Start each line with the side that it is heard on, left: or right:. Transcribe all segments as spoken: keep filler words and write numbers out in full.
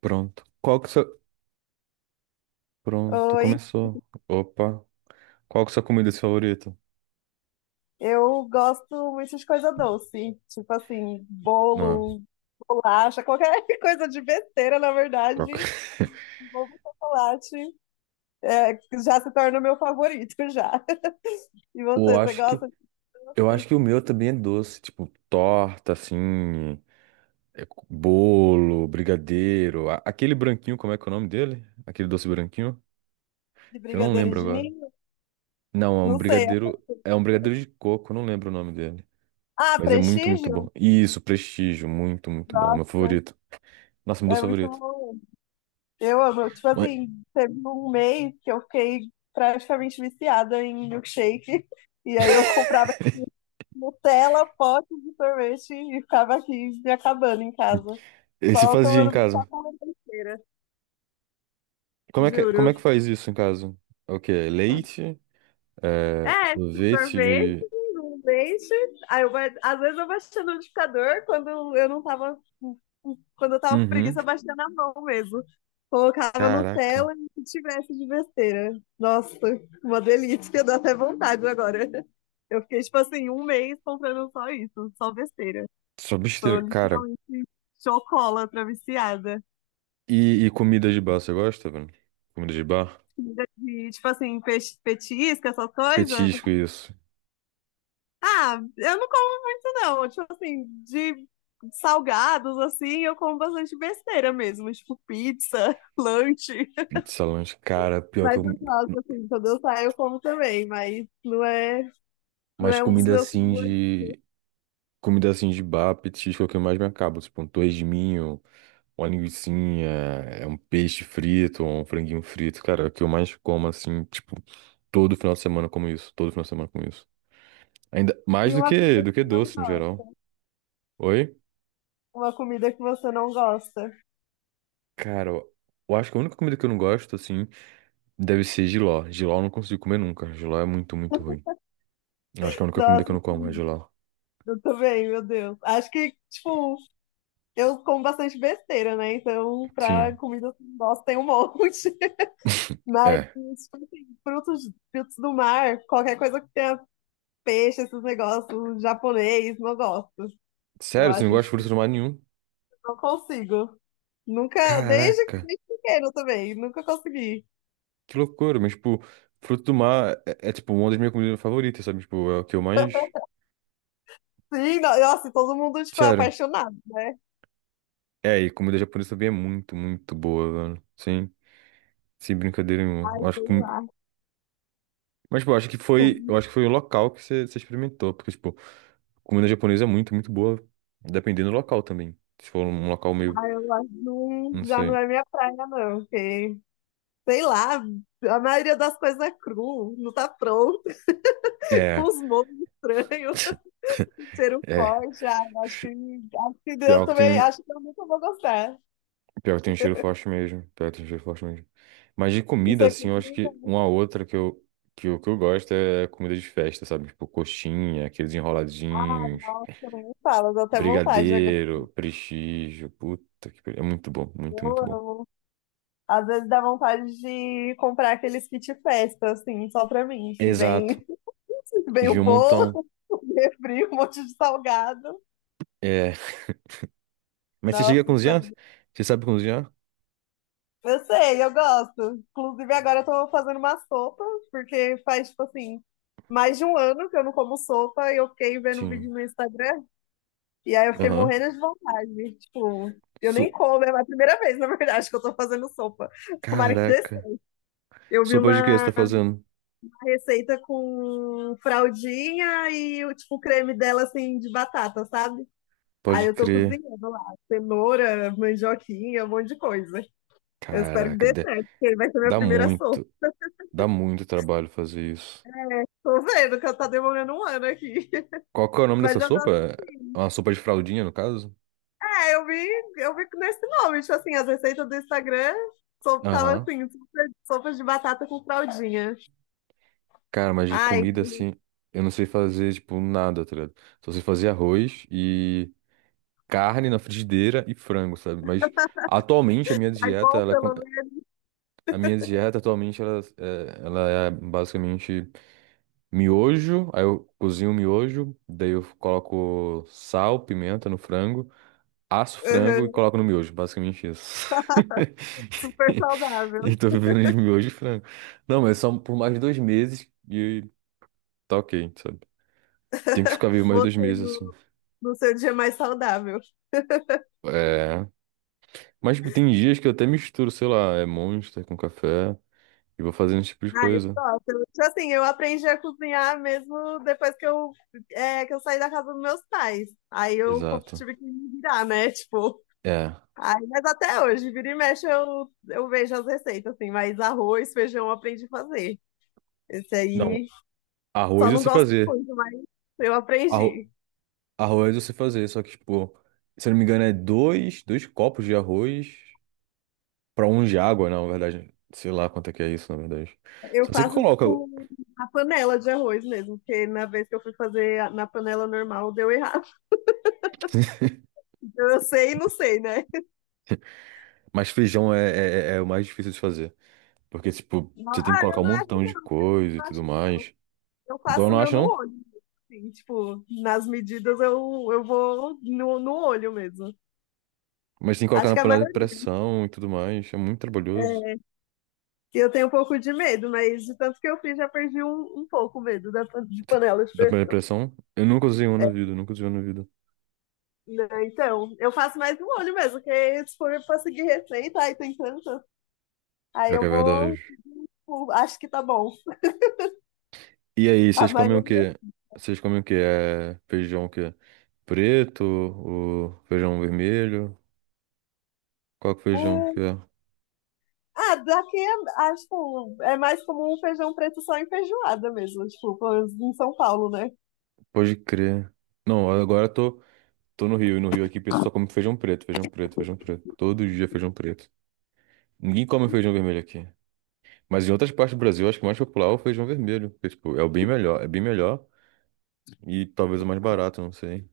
right: Pronto. Qual que sua... Pronto,
left: Oi,
right: começou. Opa. Qual que é sua comida favorita?
left: eu gosto muito de coisa doce, tipo assim,
right: Não,
left: bolo, bolacha, qualquer coisa de besteira, na
right: troca.
left: verdade, bolo de chocolate, é, já se torna o meu favorito já. E
right: Eu
left: você, você
right: acho que
left: gosta de
right: eu acho
left: doce,
right: que o meu também é doce, tipo torta assim, é co- bolo, brigadeiro, A- aquele branquinho, como é que é o nome dele? Aquele doce branquinho
left: de
right: que eu não
left: brigadeiro
right: lembro
left: de
right: agora.
left: ninho?
right: Não, é um
left: Não sei.
right: brigadeiro, é um brigadeiro de coco, eu não lembro o nome dele,
left: Ah,
right: mas é muito, muito
left: Prestígio?
right: bom. Isso, Prestígio, muito, muito bom, meu
left: Nossa,
right: favorito. Nossa, meu doce
left: é muito
right: favorito.
left: bom. Eu amo, tipo
right: Mas-
left: assim, teve um mês que eu fiquei praticamente viciada em milkshake, e aí eu comprava Nutella, pote de sorvete e ficava aqui me acabando em casa.
right: esse
left: Só
right: fazia em
left: tomando pipoca
right: casa?
left: na besteira,
right: Como é que, é, como
left: juro.
right: é que faz isso em casa? É, o quê? Leite? É,
left: É,
right: sorvete?
left: sorvete,
right: e-
left: um leite. Aí eu, ba- às vezes eu baixei no liquidificador quando eu não tava. Quando eu tava com
right: Uhum.
left: preguiça, eu baixei na mão mesmo. Colocava
right: Caraca.
left: Nutella e o tivesse de besteira. Nossa, uma delícia, dá até vontade agora. Eu fiquei, tipo assim, um mês comprando só isso, só besteira.
right: Só
left: Sou
right: besteira. Cara,
left: literalmente chocólatra viciada.
right: e, e comida de bar, você gosta, mano? Comida de bar?
left: Comida de, tipo assim, peixe, petisco, essas coisas.
right: Petisco, isso.
left: Ah, eu não como, não. Tipo assim, de salgados, assim, eu como bastante besteira mesmo. Tipo, pizza, lanche.
right: Pizza, lanche. Cara, pior que
left: Mas eu
right: eu...
left: gosto, assim, quando eu saio, eu como também. Mas não é, não
right: Mas
left: é um dos
right: comida
left: meus
right: assim
left: sabores.
right: de... Comida assim de bar, petisco é o que eu mais me acabo. Tipo, um torresminho, de minho, uma linguicinha, é um peixe frito, um franguinho frito. Cara, é o que eu mais como, assim, tipo... Todo final de semana eu como isso. Todo final de semana eu como isso. Ainda mais
left: E
right: do
left: uma
right: que
left: comida
right: do
left: que
right: que
left: eu não
right: doce no
left: gosto.
right: geral. Oi?
left: Uma comida que você não gosta.
right: Cara, eu eu acho que a única comida que eu não gosto, assim, deve ser jiló. Jiló eu não consigo comer nunca. Jiló é muito, muito ruim. Eu acho que é a única comida
left: Nossa,
right: que eu não como é jiló.
left: eu também, meu Deus. Acho que, tipo, eu como bastante besteira, né? Então, pra
right: Sim.
left: comida nossa tem um monte. Mas,
right: É.
left: tipo assim, frutos, frutos do mar, qualquer coisa que tenha peixe, esses negócios japonês, não gosto. Eu
right: Sério, você não
left: acho,
right: gosta de
left: tipo,
right: frutos do mar nenhum?
left: não consigo. Nunca, desde,
right: Caraca,
left: desde pequeno também, nunca consegui.
right: que loucura. Mas, tipo, fruto do mar é, é, tipo, uma das minhas comidas favoritas, sabe? Tipo, é o que eu mais.
left: Sim, no- Nossa, e todo mundo, tipo, é
right: Sério.
left: apaixonado, né?
right: É, e comida japonesa também é muito, muito boa, mano. Sem, sem brincadeira nenhuma.
left: Ai,
right: Eu acho
left: sei
right: que...
left: lá.
right: Mas, tipo, eu acho que
left: Tipo,
right: foi, eu acho que foi o local que você você experimentou, porque, tipo, comida japonesa é muito, muito boa, dependendo do local também. Se for um local meio,
left: ai, eu acho que não,
right: não
left: já não
right: sei.
left: é minha praia, não. Porque, sei lá, a maioria das coisas é cru, não tá pronto.
right: É,
left: Os monstros estranhos, ser um
right: é.
left: forte. Ah, acho que,
right: Ch-
left: acho que eu
right: Pior que tem
left: também,
right: um,
left: acho que eu nunca vou gostar.
right: pior que tem um cheiro forte mesmo. Pior que tem um cheiro forte mesmo. Mas de
left: Isso
right: comida,
left: aqui,
right: assim, eu acho que uma outra que eu, que eu, que eu gosto é comida de festa, sabe? Tipo, coxinha, aqueles
left: ai,
right: enroladinhos,
left: nossa, nem fala, dá até vontade agora.
right: brigadeiro, prestígio. Puta que pariu. É muito bom, muito,
left: Eu
right: muito bom.
left: amo. Às vezes dá vontade de comprar aqueles kit festa, assim, só pra mim, que
right: Exato.
left: vem, vem o
right: Vi um
left: bolo,
right: montão.
left: o refri, um monte de salgado.
right: É. Mas você chega a
left: Nossa,
right: cozinhar? Você sabe cozinhar?
left: eu sei, eu gosto. Inclusive, agora eu tô fazendo uma sopa, porque faz, tipo assim, mais de um ano que eu não como sopa e eu fiquei vendo
right: Sim.
left: vídeo no Instagram. E aí eu fiquei
right: Aham.
left: morrendo de vontade. Tipo, eu nem
right: Su-
left: como, é a primeira vez, na verdade, que eu tô fazendo sopa. Tomara que dê
right: Caraca.
left: certo. Eu vi
right: Sopa de que você
left: uma
right: tá fazendo?
left: receita com fraldinha e o tipo, o creme dela, assim, de batata, sabe? Aí
right: Pode
left: eu tô
right: crer.
left: cozinhando lá, cenoura, mandioquinha, um monte de coisa. Eu espero que
right: Caraca,
left: dê
right: dá
left: certo, porque vai ser minha
right: dá
left: primeira sopa.
right: muito, dá muito trabalho fazer isso.
left: Tô vendo que eu tá demorando um ano aqui.
right: Qual que é o nome dessa
left: Mas eu, tô-
right: sopa? É uma sopa de fraldinha, no caso?
left: é, eu vi, eu vi nesse nome, tipo assim, as receitas do Instagram so, tava
right: Aham.
left: assim, sopa, sopa de batata com fraldinha.
right: Cara, mas de
left: Ai,
right: comida assim, eu não sei fazer, tipo, nada, tá ligado? Só sei fazer arroz e carne na frigideira e frango, sabe? Mas atualmente a minha
left: ai
right: dieta,
left: bom
right: ela,
left: pelo
right: con-
left: menos.
right: a minha dieta atualmente, ela, é- ela é basicamente miojo. Aí eu cozinho o miojo, daí eu coloco sal, pimenta no frango, asso o frango e
left: Uhum,
right: coloco no miojo, basicamente isso.
left: super saudável.
right: E tô vivendo de miojo e frango. Não, mas só por mais dois meses e tá ok, sabe? Tem que ficar vivo mais dois
left: Você
right: meses assim.
left: no, no seu dia mais saudável.
right: É. Mas tipo, tem dias que eu até misturo, sei lá, é Monster com café e vou fazendo esse tipo de
left: Ai, eu
right: coisa.
left: gosto. Eu, Tipo assim, eu aprendi a cozinhar mesmo depois que eu, é, que eu saí da casa dos meus pais. Aí eu co-
right: Exato.
left: tive que me virar, né? Tipo,
right: É.
left: ai, mas até hoje, vira e mexe, eu, eu vejo as receitas, assim, mas arroz, feijão eu aprendi a fazer. Esse
right: Não,
left: aí só
right: arroz eu
left: não
right: sei
left: gosto
right: fazer.
left: muito, mas eu
right: Arro...
left: aprendi.
right: Arroz eu sei fazer, só que, tipo, se eu não me engano, é dois, dois copos de arroz pra um de água, não, na verdade. Sei lá quanto é que é isso, na verdade.
left: Eu
right: Só sei que
left: faço
right: coloca,
left: com a panela de arroz mesmo, porque na vez que eu fui fazer a- na panela normal deu errado. Então, eu sei e não sei, né?
right: mas feijão é, é, é é o mais difícil de fazer. Porque, tipo, você tem que
left: Ah,
right: colocar
left: eu
right: um
left: não acho que
right: montão de
left: não, eu
right: coisa e
left: não
right: tudo
left: acho que não.
right: mais.
left: Eu
right: Então eu
left: faço o
right: não
left: meu
right: acho,
left: no
right: não.
left: olho, assim, tipo, nas medidas eu, eu vou no, no olho mesmo.
right: Mas tem que colocar
left: Acho
right: na
left: que a
right: panela de
left: maioria
right: pressão e tudo mais. É muito trabalhoso.
left: que eu tenho um pouco de medo, mas de tanto que eu fiz, já perdi um, um pouco o medo da, pan- de
right: Tu-
left: panela de
right: Da panela de
left: pressão.
right: pressão, eu nunca usei uma na vida, nunca usei uma na vida.
left: Né? Então, eu faço mais um olho mesmo, porque se for pra seguir receita, aí tem tanto, aí
right: Pior que
left: eu
right: é
left: vou.
right: verdade.
left: Tipo, acho que tá bom.
right: E aí,
left: A
right: vocês comem o
left: maioria.
right: quê? Vocês comem o quê? É feijão o quê? Preto, o feijão vermelho? Qual que é o feijão que
left: Hum,
right: é?
left: Ah, daqui é, ah, tipo, é mais comum o feijão preto só em feijoada mesmo, tipo, pelo menos em São Paulo, né?
right: Pode crer. Não, agora eu tô, tô no Rio, e no Rio aqui o pessoal só come feijão preto, feijão preto, feijão preto. Todo dia feijão preto. Ninguém come feijão vermelho aqui. Mas em outras partes do Brasil, acho que o mais popular é o feijão vermelho. Porque, tipo, é o bem melhor, é bem melhor e talvez o mais barato, não sei.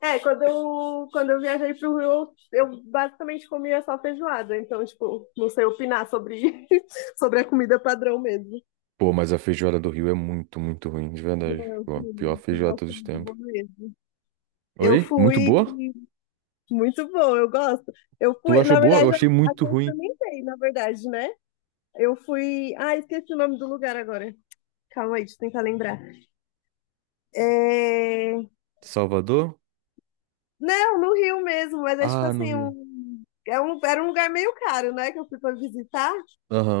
left: É, quando eu, quando eu viajei pro Rio, eu basicamente comia só feijoada, então, tipo, não sei opinar sobre, sobre a comida padrão mesmo.
right: Pô, mas a feijoada do Rio é muito, muito ruim, de verdade.
left: Não,
right: Pô, a pior
left: sim,
right: feijoada de
left: nossa,
right: todos os
left: muito
right: tempos.
left: bom mesmo. Eu
right: Oi? Muito
left: fui
right: boa?
left: muito bom, eu gosto. Eu
right: Tu
left: fui,
right: achou
left: na
right: boa? Eu
left: verdade, a
right: achei
left: a
right: muito
left: gente
right: ruim.
left: também experimentei, na verdade, né? Eu fui. Ah, esqueci o nome do lugar agora. Calma aí, deixa eu tentar lembrar. É...
right: Salvador?
left: Não, no Rio mesmo, mas é tipo
right: Ah, no
left: assim,
right: Rio.
left: um... É um... era um lugar meio caro, né? Que eu fui pra visitar.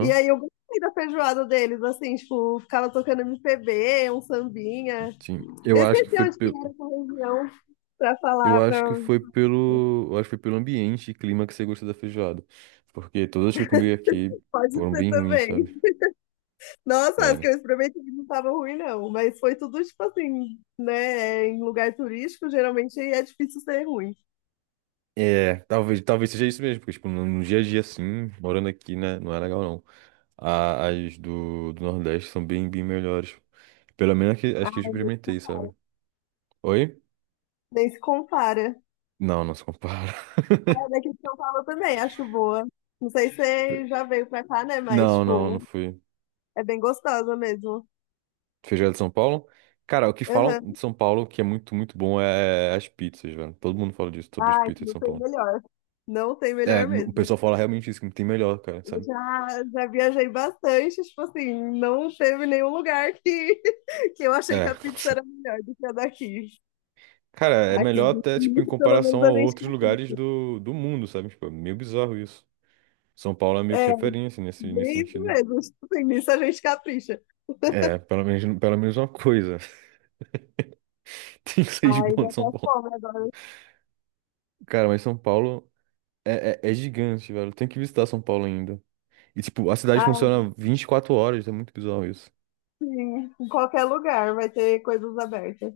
left: E aí eu gostei da feijoada deles, assim, tipo, ficava tocando M P B, um sambinha.
right: sim. Eu
left: Eu
right: acho que
left: esqueci
right: foi
left: onde que era
right: pelo.
left: essa região pra
right: Eu
left: falar, pra
right: acho que foi pelo. Eu acho que foi pelo ambiente e clima que você gostou da feijoada. Porque todas que eu comi aqui
left: pode
right: foram
left: ser
right: bem ruins,
left: também.
right: sabe?
left: Nossa, as que
right: Sério.
left: eu experimentei não estavam ruim, não. Mas foi tudo, tipo assim, né? Em lugar turístico, geralmente é difícil ser ruim.
right: É, talvez, talvez seja isso mesmo, porque, tipo, no, no dia a dia, assim, morando aqui, né, não é legal, não. A- as do, do Nordeste são bem, bem melhores. Pelo menos que, as que eu
left: Ah,
right: experimentei, sabe? Oi?
left: nem se compara.
right: Não, não se compara.
left: A daqui de São Paulo também, acho boa. Não sei se você já veio pra cá, né? Mas,
right: Não, não, não
left: tipo,
right: fui.
left: é bem gostosa mesmo.
right: Feijoada de São Paulo? Cara, o que falam
left: Aham.
right: de São Paulo que é muito, muito bom é as pizzas, velho. Todo mundo fala disso sobre as
left: Ai,
right: pizzas de
left: não
right: São
left: tem
right: Paulo.
left: melhor. Não tem
right: É,
left: melhor
right: n- o
left: mesmo.
right: pessoal fala realmente isso, que não tem melhor, cara,
left: Eu
right: sabe?
left: já, já viajei bastante, tipo assim, não teve nenhum lugar que, que eu achei que
right: É.
left: a pizza era melhor do que a daqui.
right: Cara, é
left: Aqui,
right: melhor até, tipo, em
left: nisso, pelo
right: comparação
left: menos
right: a
left: a gente
right: outros lugares
left: capricha.
right: do, do mundo, sabe? Tipo, é meio bizarro isso. São Paulo é meio que
left: É,
right: referência nesse, nesse
left: bem isso
right: sentido.
left: mesmo. Assim, nisso a gente capricha.
right: É, pelo menos, pelo menos uma coisa. Tem que sair de
left: Ai,
right: bom
left: dá
right: de
left: até
right: São Paulo.
left: fome agora.
right: Cara, mas São Paulo é, é, é gigante, velho. Tem que visitar São Paulo ainda. E, tipo, a cidade
left: Ai,
right: funciona vinte e quatro horas, é muito bizarro isso.
left: sim, em qualquer lugar vai ter coisas abertas.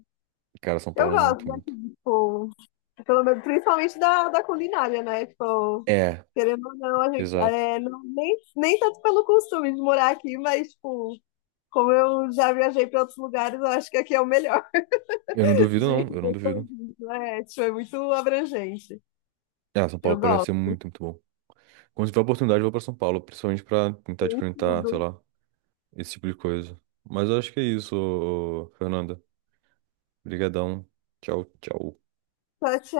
right: Cara, São
left: Eu
right: Paulo é
left: gosto
right: muito,
left: daqui,
right: muito.
left: tipo, pelo menos, principalmente da, da culinária, né? Tipo,
right: É,
left: querendo ou não, a gente,
right: exato.
left: é, não- nem, nem tanto pelo costume de morar aqui, mas, tipo, como eu já viajei para outros lugares, eu acho que aqui é o melhor
right: Eu não duvido,
left: de,
right: não. Eu não
left: de
right: duvido.
left: tudo, né? Tipo, é muito abrangente.
right: Ah, São Paulo
left: Eu
right: parece ser
left: gosto.
right: muito, muito bom. Quando tiver oportunidade, eu vou pra São Paulo, principalmente pra tentar
left: Tem
right: experimentar,
left: tudo.
right: sei lá, esse tipo de coisa. Mas eu acho que é isso, ô- ô, Fernanda. Obrigadão. Tchau, tchau.
left: Tchau, tchau.